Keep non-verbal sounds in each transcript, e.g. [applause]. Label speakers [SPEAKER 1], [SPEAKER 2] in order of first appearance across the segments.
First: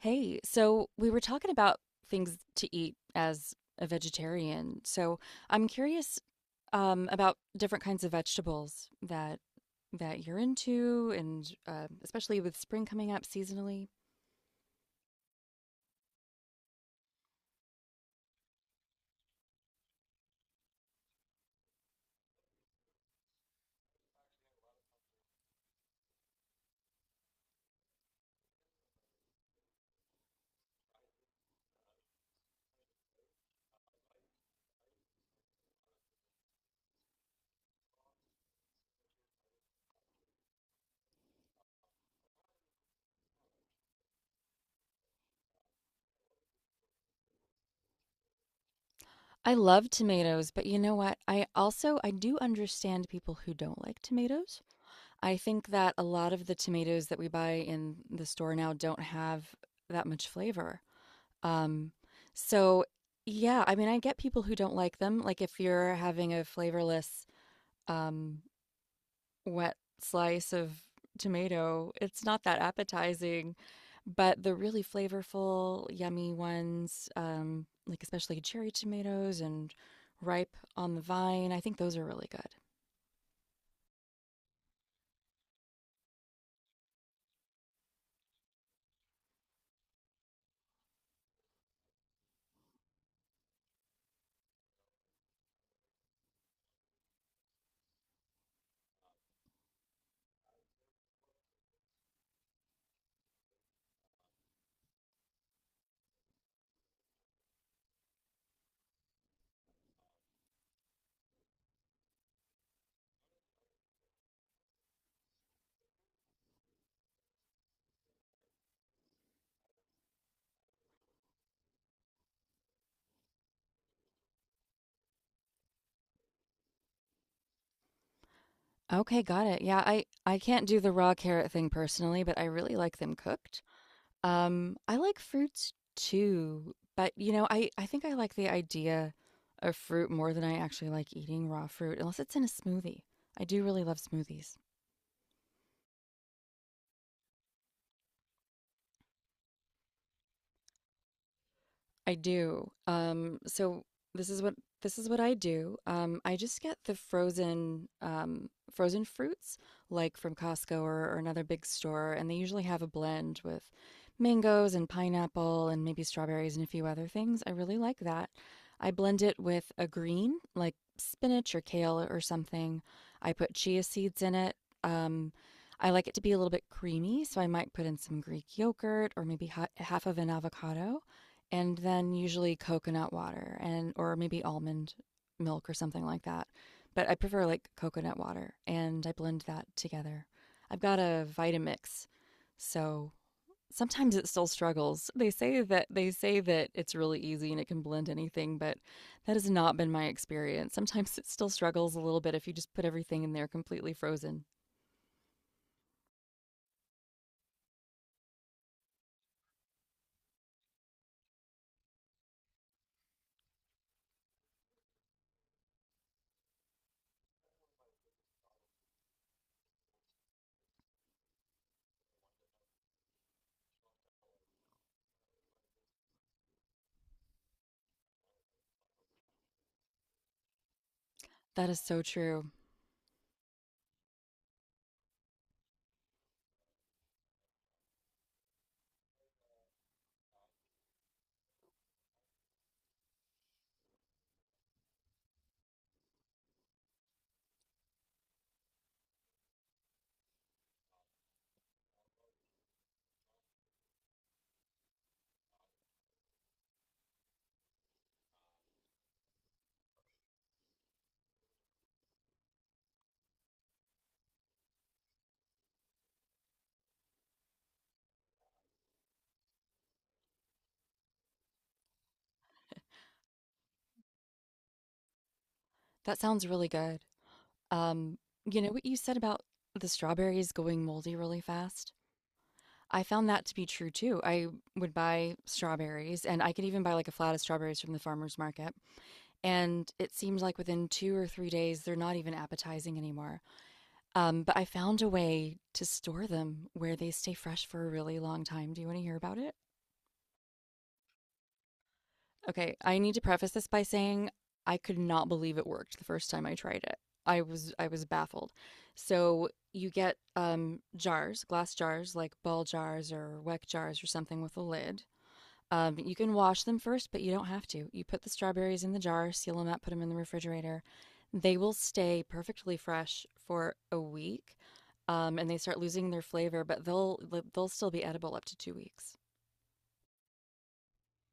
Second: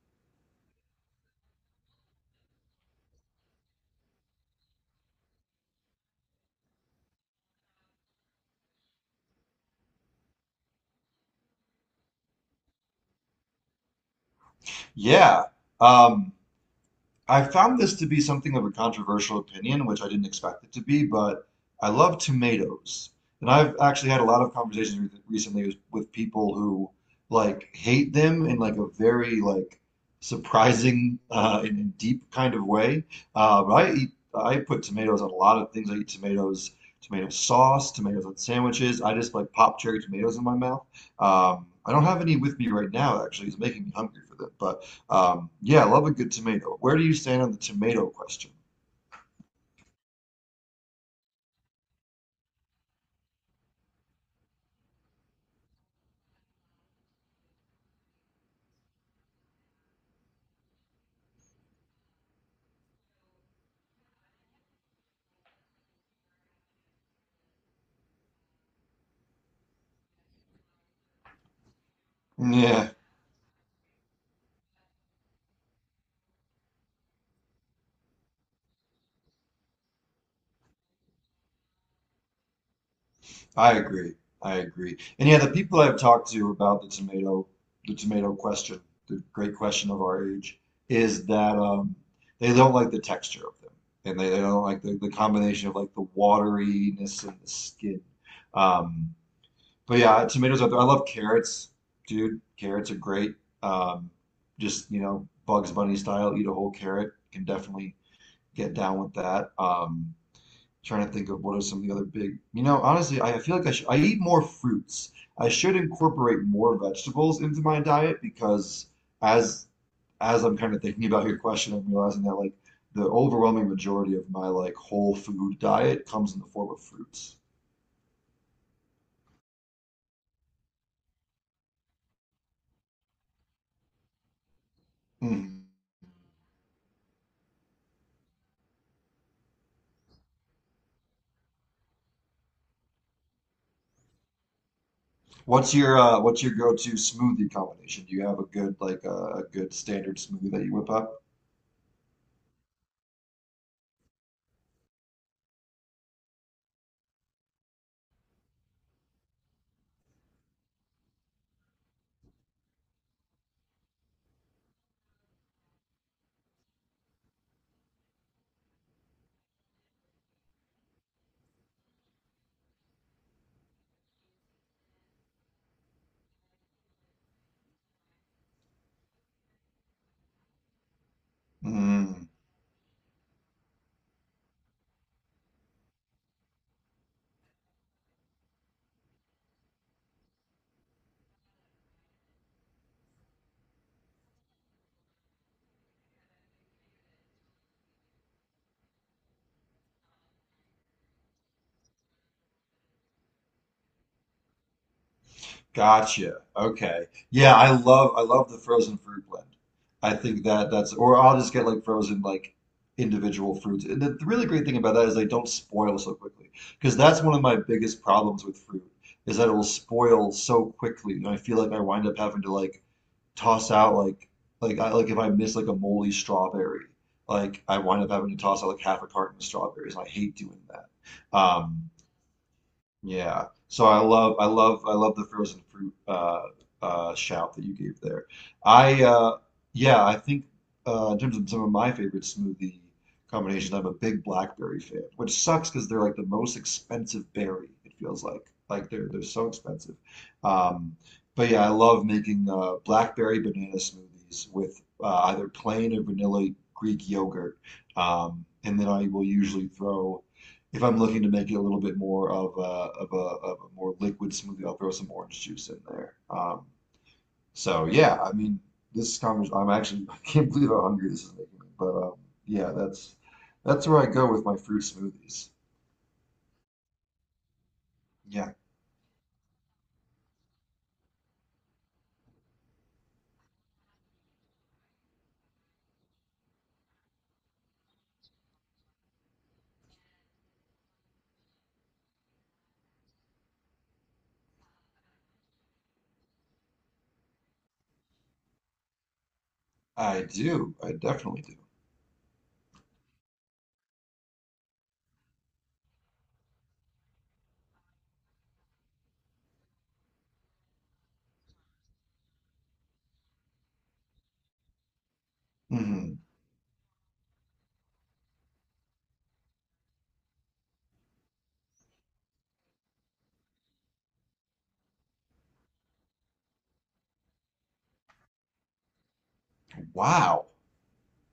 [SPEAKER 1] Hey, so we were talking about things to eat as a vegetarian. So I'm curious about different kinds of vegetables that you're into, and especially with spring coming up seasonally.
[SPEAKER 2] Yeah. Um, I found this to be something of a controversial opinion, which I didn't expect it to be, but I love tomatoes. And I've actually had a lot of conversations re recently with people who like hate them in like a very like surprising and deep kind of way. But I put tomatoes on a lot of things. I eat tomatoes, tomato sauce, tomatoes on sandwiches. I just like pop cherry tomatoes in my mouth. I don't have any with me right now, actually. It's making me hungry for them, but yeah, I love a good tomato. Where do you stand on the tomato question?
[SPEAKER 1] I love tomatoes, but you know what? I also I do understand people who don't like tomatoes. I think that a lot of the tomatoes that we buy in the store now don't have that much flavor. Um, so yeah, I mean, I get people who don't like them. Like if you're having a flavorless, um, wet slice of tomato, it's not that
[SPEAKER 2] Yeah,
[SPEAKER 1] appetizing. But the really flavorful, yummy ones, like especially cherry tomatoes and ripe on the vine, I think those are really good.
[SPEAKER 2] I agree. I agree. And yeah, the people I've talked to about the tomato question, the great question of our age, is that they don't like the texture of them, and they don't like the combination of like the wateriness and the skin. Um, but yeah, tomatoes out there. I love carrots, dude. Carrots are great. Um, just you know, Bugs Bunny style, eat a whole carrot. Can definitely get down with that. Trying to think of what are some of the other big, you know, honestly, I eat more fruits. I should incorporate more vegetables into my diet because as as I'm kind of thinking about your question, I'm realizing that like the overwhelming majority of my like whole food diet comes in the form of fruits.
[SPEAKER 1] Okay, got it. Yeah, I can't do the raw carrot thing personally, but I really like them cooked. I like
[SPEAKER 2] Mhm.
[SPEAKER 1] fruits too, but you know, I think I like the idea of fruit more than I actually like eating raw fruit, unless it's in a smoothie. I do really love smoothies.
[SPEAKER 2] What's your go-to smoothie combination? Do you have a good like a good standard smoothie that you whip up?
[SPEAKER 1] I do. So this is what this is what I do. I just get the frozen frozen fruits, like from Costco or another big store, and they usually have a blend with mangoes and pineapple and maybe strawberries and a few other things. I really like that. I blend it with a green, like spinach or kale or something. I put chia seeds in it. Um, I like it to be a little bit creamy, so I might put in some Greek yogurt or maybe ha half of an avocado and then
[SPEAKER 2] Mhm.
[SPEAKER 1] usually coconut water and or maybe almond milk or something like that. But I prefer like coconut water and I blend that together. I've got a Vitamix, so sometimes it still struggles. They say that it's really easy and it can blend anything, but that has not been my experience. Sometimes it still struggles a little bit if you just put everything in there completely frozen.
[SPEAKER 2] Gotcha. Okay. Yeah, I love the frozen fruit blend. I think that that's or I'll just get like frozen like individual fruits. And the really great thing about that is they don't spoil so quickly because that's one of my biggest problems with fruit is that it will spoil so quickly. And I feel like I wind up having to like toss out I like if I miss like a moldy strawberry, like I wind up having to toss out like half a carton of strawberries. I hate doing that.
[SPEAKER 1] That is so true.
[SPEAKER 2] Yeah. So I love the frozen fruit shout that you gave there. I yeah, I think in terms of some of my favorite smoothie combinations, I'm a big blackberry fan, which sucks because they're like the most expensive berry, it feels like. Like they're so expensive. Um but yeah, I love making blackberry banana smoothies with either plain or vanilla Greek yogurt. And then I will usually throw if I'm looking to make it a little bit more of a more liquid smoothie, I'll throw some orange juice in there. So yeah, I mean, this conversation, I'm actually, [laughs] I can't believe how hungry this is making me. But yeah, that's where I go with my fruit smoothies.
[SPEAKER 1] That sounds really good. Um,
[SPEAKER 2] Yeah,
[SPEAKER 1] you know what you said about the strawberries going moldy really fast? I found that to be true too. I would buy strawberries, and I could even buy like a flat of strawberries from the farmer's market. And it seems like within 2 or 3 days, they're not even appetizing anymore. But I found a way to store them where they stay fresh for a really long time. Do you want to hear about it?
[SPEAKER 2] I do. I definitely do.
[SPEAKER 1] Okay, I need to preface this by saying I could not believe it worked the first time I tried it. I was baffled. So you get jars, glass jars, like ball jars or weck jars or something with a lid. You
[SPEAKER 2] Mhm.
[SPEAKER 1] can wash them first, but you don't have to. You put the strawberries in the jar, seal them up, put them in the refrigerator. They will stay perfectly fresh for a week, and they start losing their flavor, but they'll still be edible up to 2 weeks.
[SPEAKER 2] Wow,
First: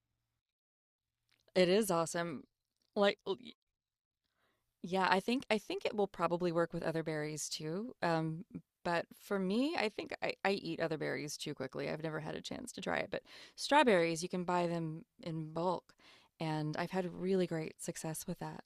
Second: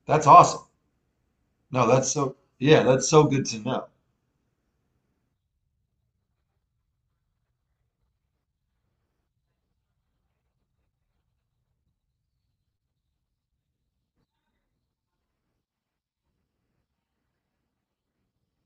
[SPEAKER 2] that's awesome.
[SPEAKER 1] It
[SPEAKER 2] No,
[SPEAKER 1] is
[SPEAKER 2] that's so.
[SPEAKER 1] awesome.
[SPEAKER 2] Yeah, that's
[SPEAKER 1] Like,
[SPEAKER 2] so good to know.
[SPEAKER 1] yeah, I think it will probably work with other berries too. But for me, I think I eat other berries too quickly. I've never had a chance to try it, but strawberries you can buy them in bulk, and I've had really great success with that.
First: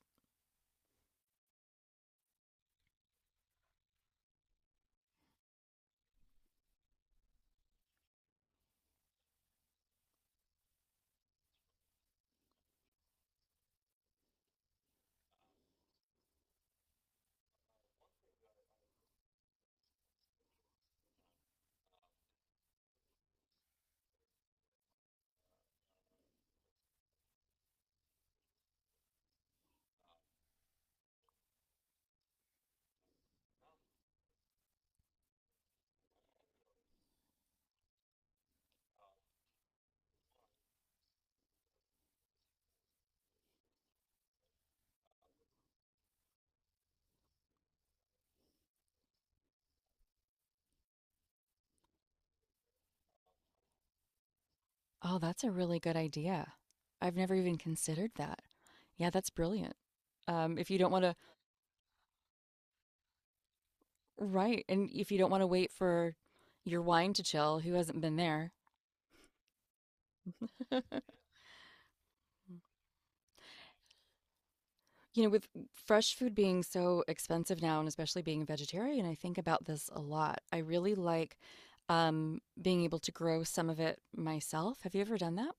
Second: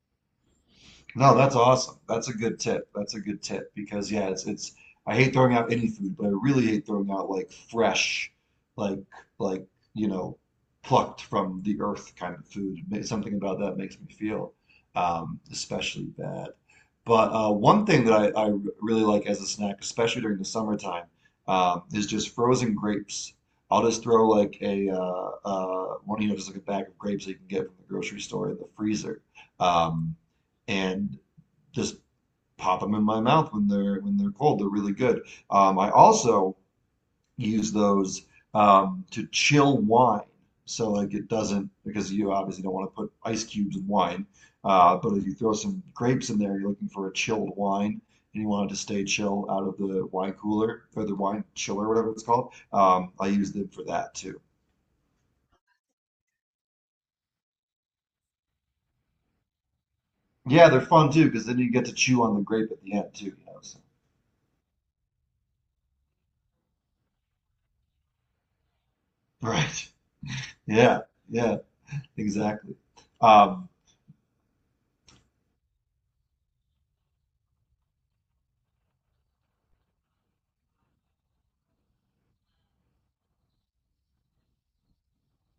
[SPEAKER 2] No, that's awesome. That's a good tip. That's a good tip because yeah, it's I hate throwing out any food, but I really hate throwing out like fresh, like like you know, plucked from the earth kind of food. Something about that makes me feel especially bad. But one thing that I really like as a snack, especially during the summertime, is just frozen grapes. I'll just throw like a one, you know, just like a bag of grapes that you can get from the grocery store in the freezer. Um, and just pop them in my mouth when they're cold. They're really good. I also use those to chill wine. So like it doesn't because you obviously don't want to put ice cubes in wine. But if you throw some grapes in there, you're looking for a chilled wine and you want it to stay chill out of the wine cooler or the wine chiller, whatever it's called. I use them for that too.
[SPEAKER 1] Oh, that's a really good idea. I've never even considered that. Yeah, that's brilliant.
[SPEAKER 2] Yeah,
[SPEAKER 1] If you
[SPEAKER 2] they're
[SPEAKER 1] don't want
[SPEAKER 2] fun
[SPEAKER 1] to,
[SPEAKER 2] too because then you get to chew on the grape at the end too, you know. So.
[SPEAKER 1] right, and if you don't want to wait for your wine to chill, who hasn't been there?
[SPEAKER 2] Right. Yeah.
[SPEAKER 1] [laughs]
[SPEAKER 2] Yeah. Exactly. Um,
[SPEAKER 1] You know, with fresh food being so expensive now, and especially being a vegetarian, I think about this a lot. I really like being able to grow some of it myself. Have you ever done that?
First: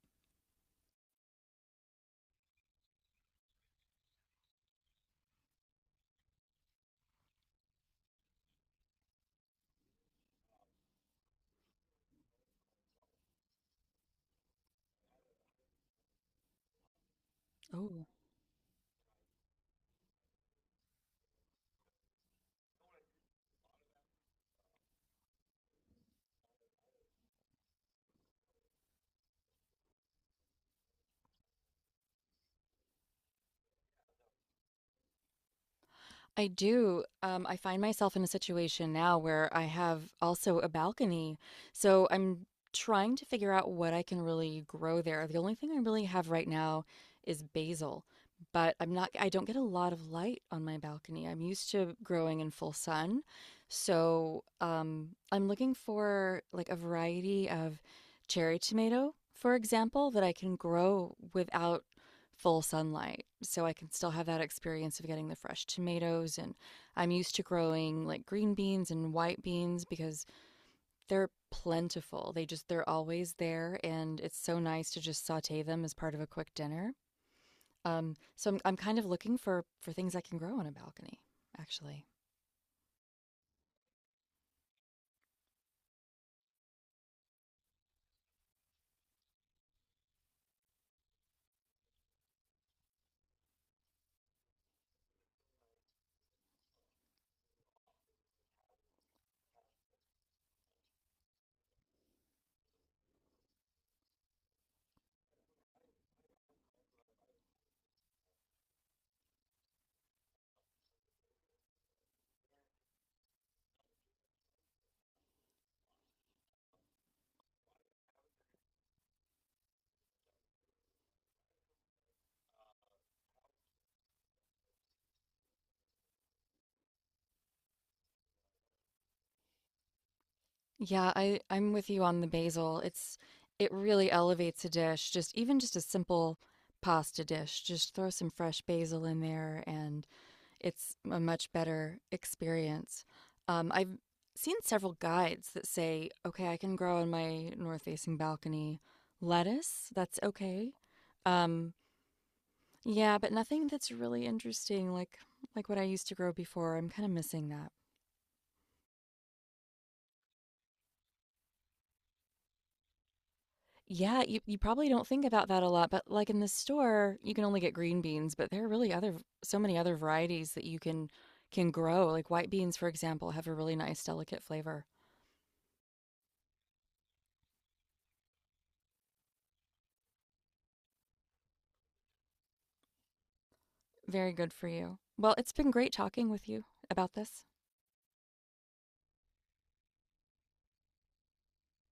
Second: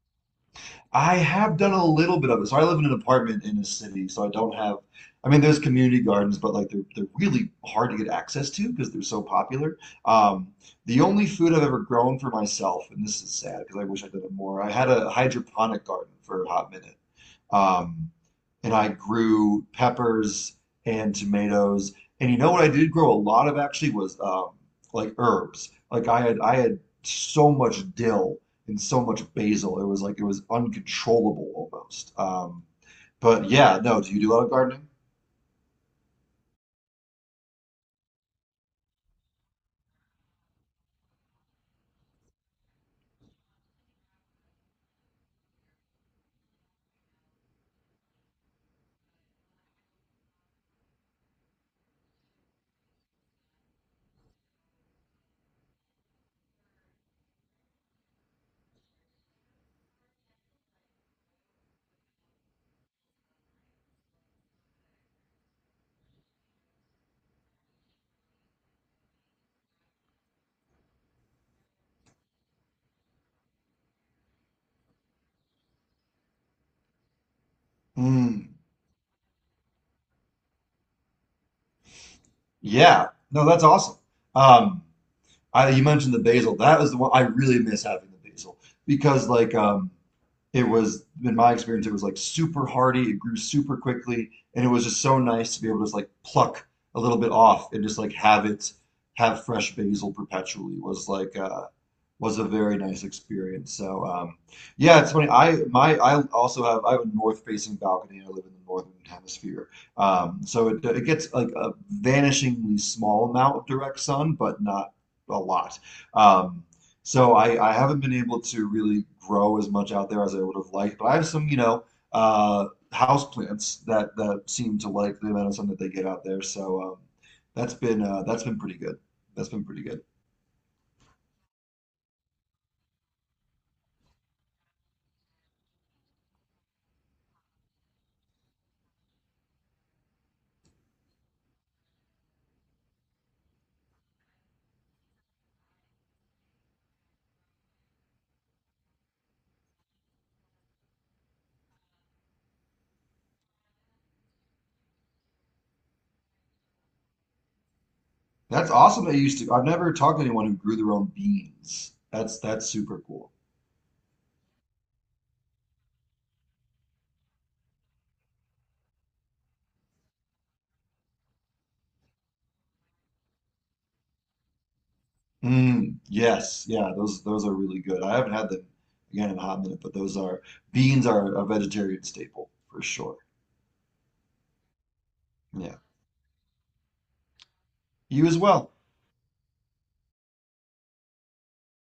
[SPEAKER 2] I have done a little bit of it. So I live in an apartment in a city, so I don't have. I mean, there's community gardens, but like they're really hard to get access to because they're so popular. Um, the only food I've ever grown for myself, and this is sad because I wish I'd done it more. I had a hydroponic garden for a hot minute,
[SPEAKER 1] Oh,
[SPEAKER 2] um, and I grew peppers and tomatoes. And you know what I did grow a lot of actually was like herbs. Like I had so much dill and so much basil. It was like it was uncontrollable almost. But yeah, no, do you do a lot of gardening?
[SPEAKER 1] I do. I find myself in a situation now where I have also a balcony. So I'm trying to figure out what I can really grow there. The only thing I really have right now is basil, but I don't get a lot of light on my balcony. I'm used to growing in full sun. So I'm looking for like a variety of cherry tomato, for example, that I can grow without full sunlight. So I can still have that experience of getting the fresh tomatoes. And I'm used to growing like green beans and white beans because they're plentiful. They're always there. And it's so nice to just saute them as part of a quick dinner. So
[SPEAKER 2] Mm,
[SPEAKER 1] I'm kind of looking for things I can grow on a balcony, actually.
[SPEAKER 2] yeah. No, that's awesome. Um, I, you mentioned the basil. That was the one I really miss having the basil because like it was in my experience it was like super hardy. It grew super quickly, and it was just so nice to be able to just like pluck a little bit off and just like have fresh basil perpetually was like was a very nice experience. So yeah, it's funny. I also have I have a north facing balcony. I live in the northern hemisphere, so it gets like a vanishingly small amount of direct sun, but not a lot. Um, so I haven't been able to really grow as much out there as I would have liked. But I have some you know uh, house plants that that seem to like the amount of sun that they get out there. So that's been pretty good. That's been pretty good.
[SPEAKER 1] Yeah, I'm with you on the basil. It's, it really elevates a dish. Just even just a simple pasta dish. Just throw some fresh basil in there and it's a much better experience. I've seen several guides that say, okay, I can grow on my north facing balcony lettuce. That's okay. Um, yeah, but nothing that's really interesting, like what I used to grow before. I'm kind of missing that.
[SPEAKER 2] That's awesome that you used to. I've never talked to anyone who grew their own beans. That's super cool.
[SPEAKER 1] Yeah, you probably don't think about that a lot, but like in the store, you can only get green beans, but there are really other so many other varieties that you can grow. Like white beans, for example, have a really nice, delicate flavor.
[SPEAKER 2] Mm, yes, yeah, those are really good. I haven't had them again in a hot minute, but those are beans are a vegetarian staple for sure.
[SPEAKER 1] Very good for you. Well, it's been
[SPEAKER 2] Yeah.
[SPEAKER 1] great talking with you about this.
[SPEAKER 2] You as well.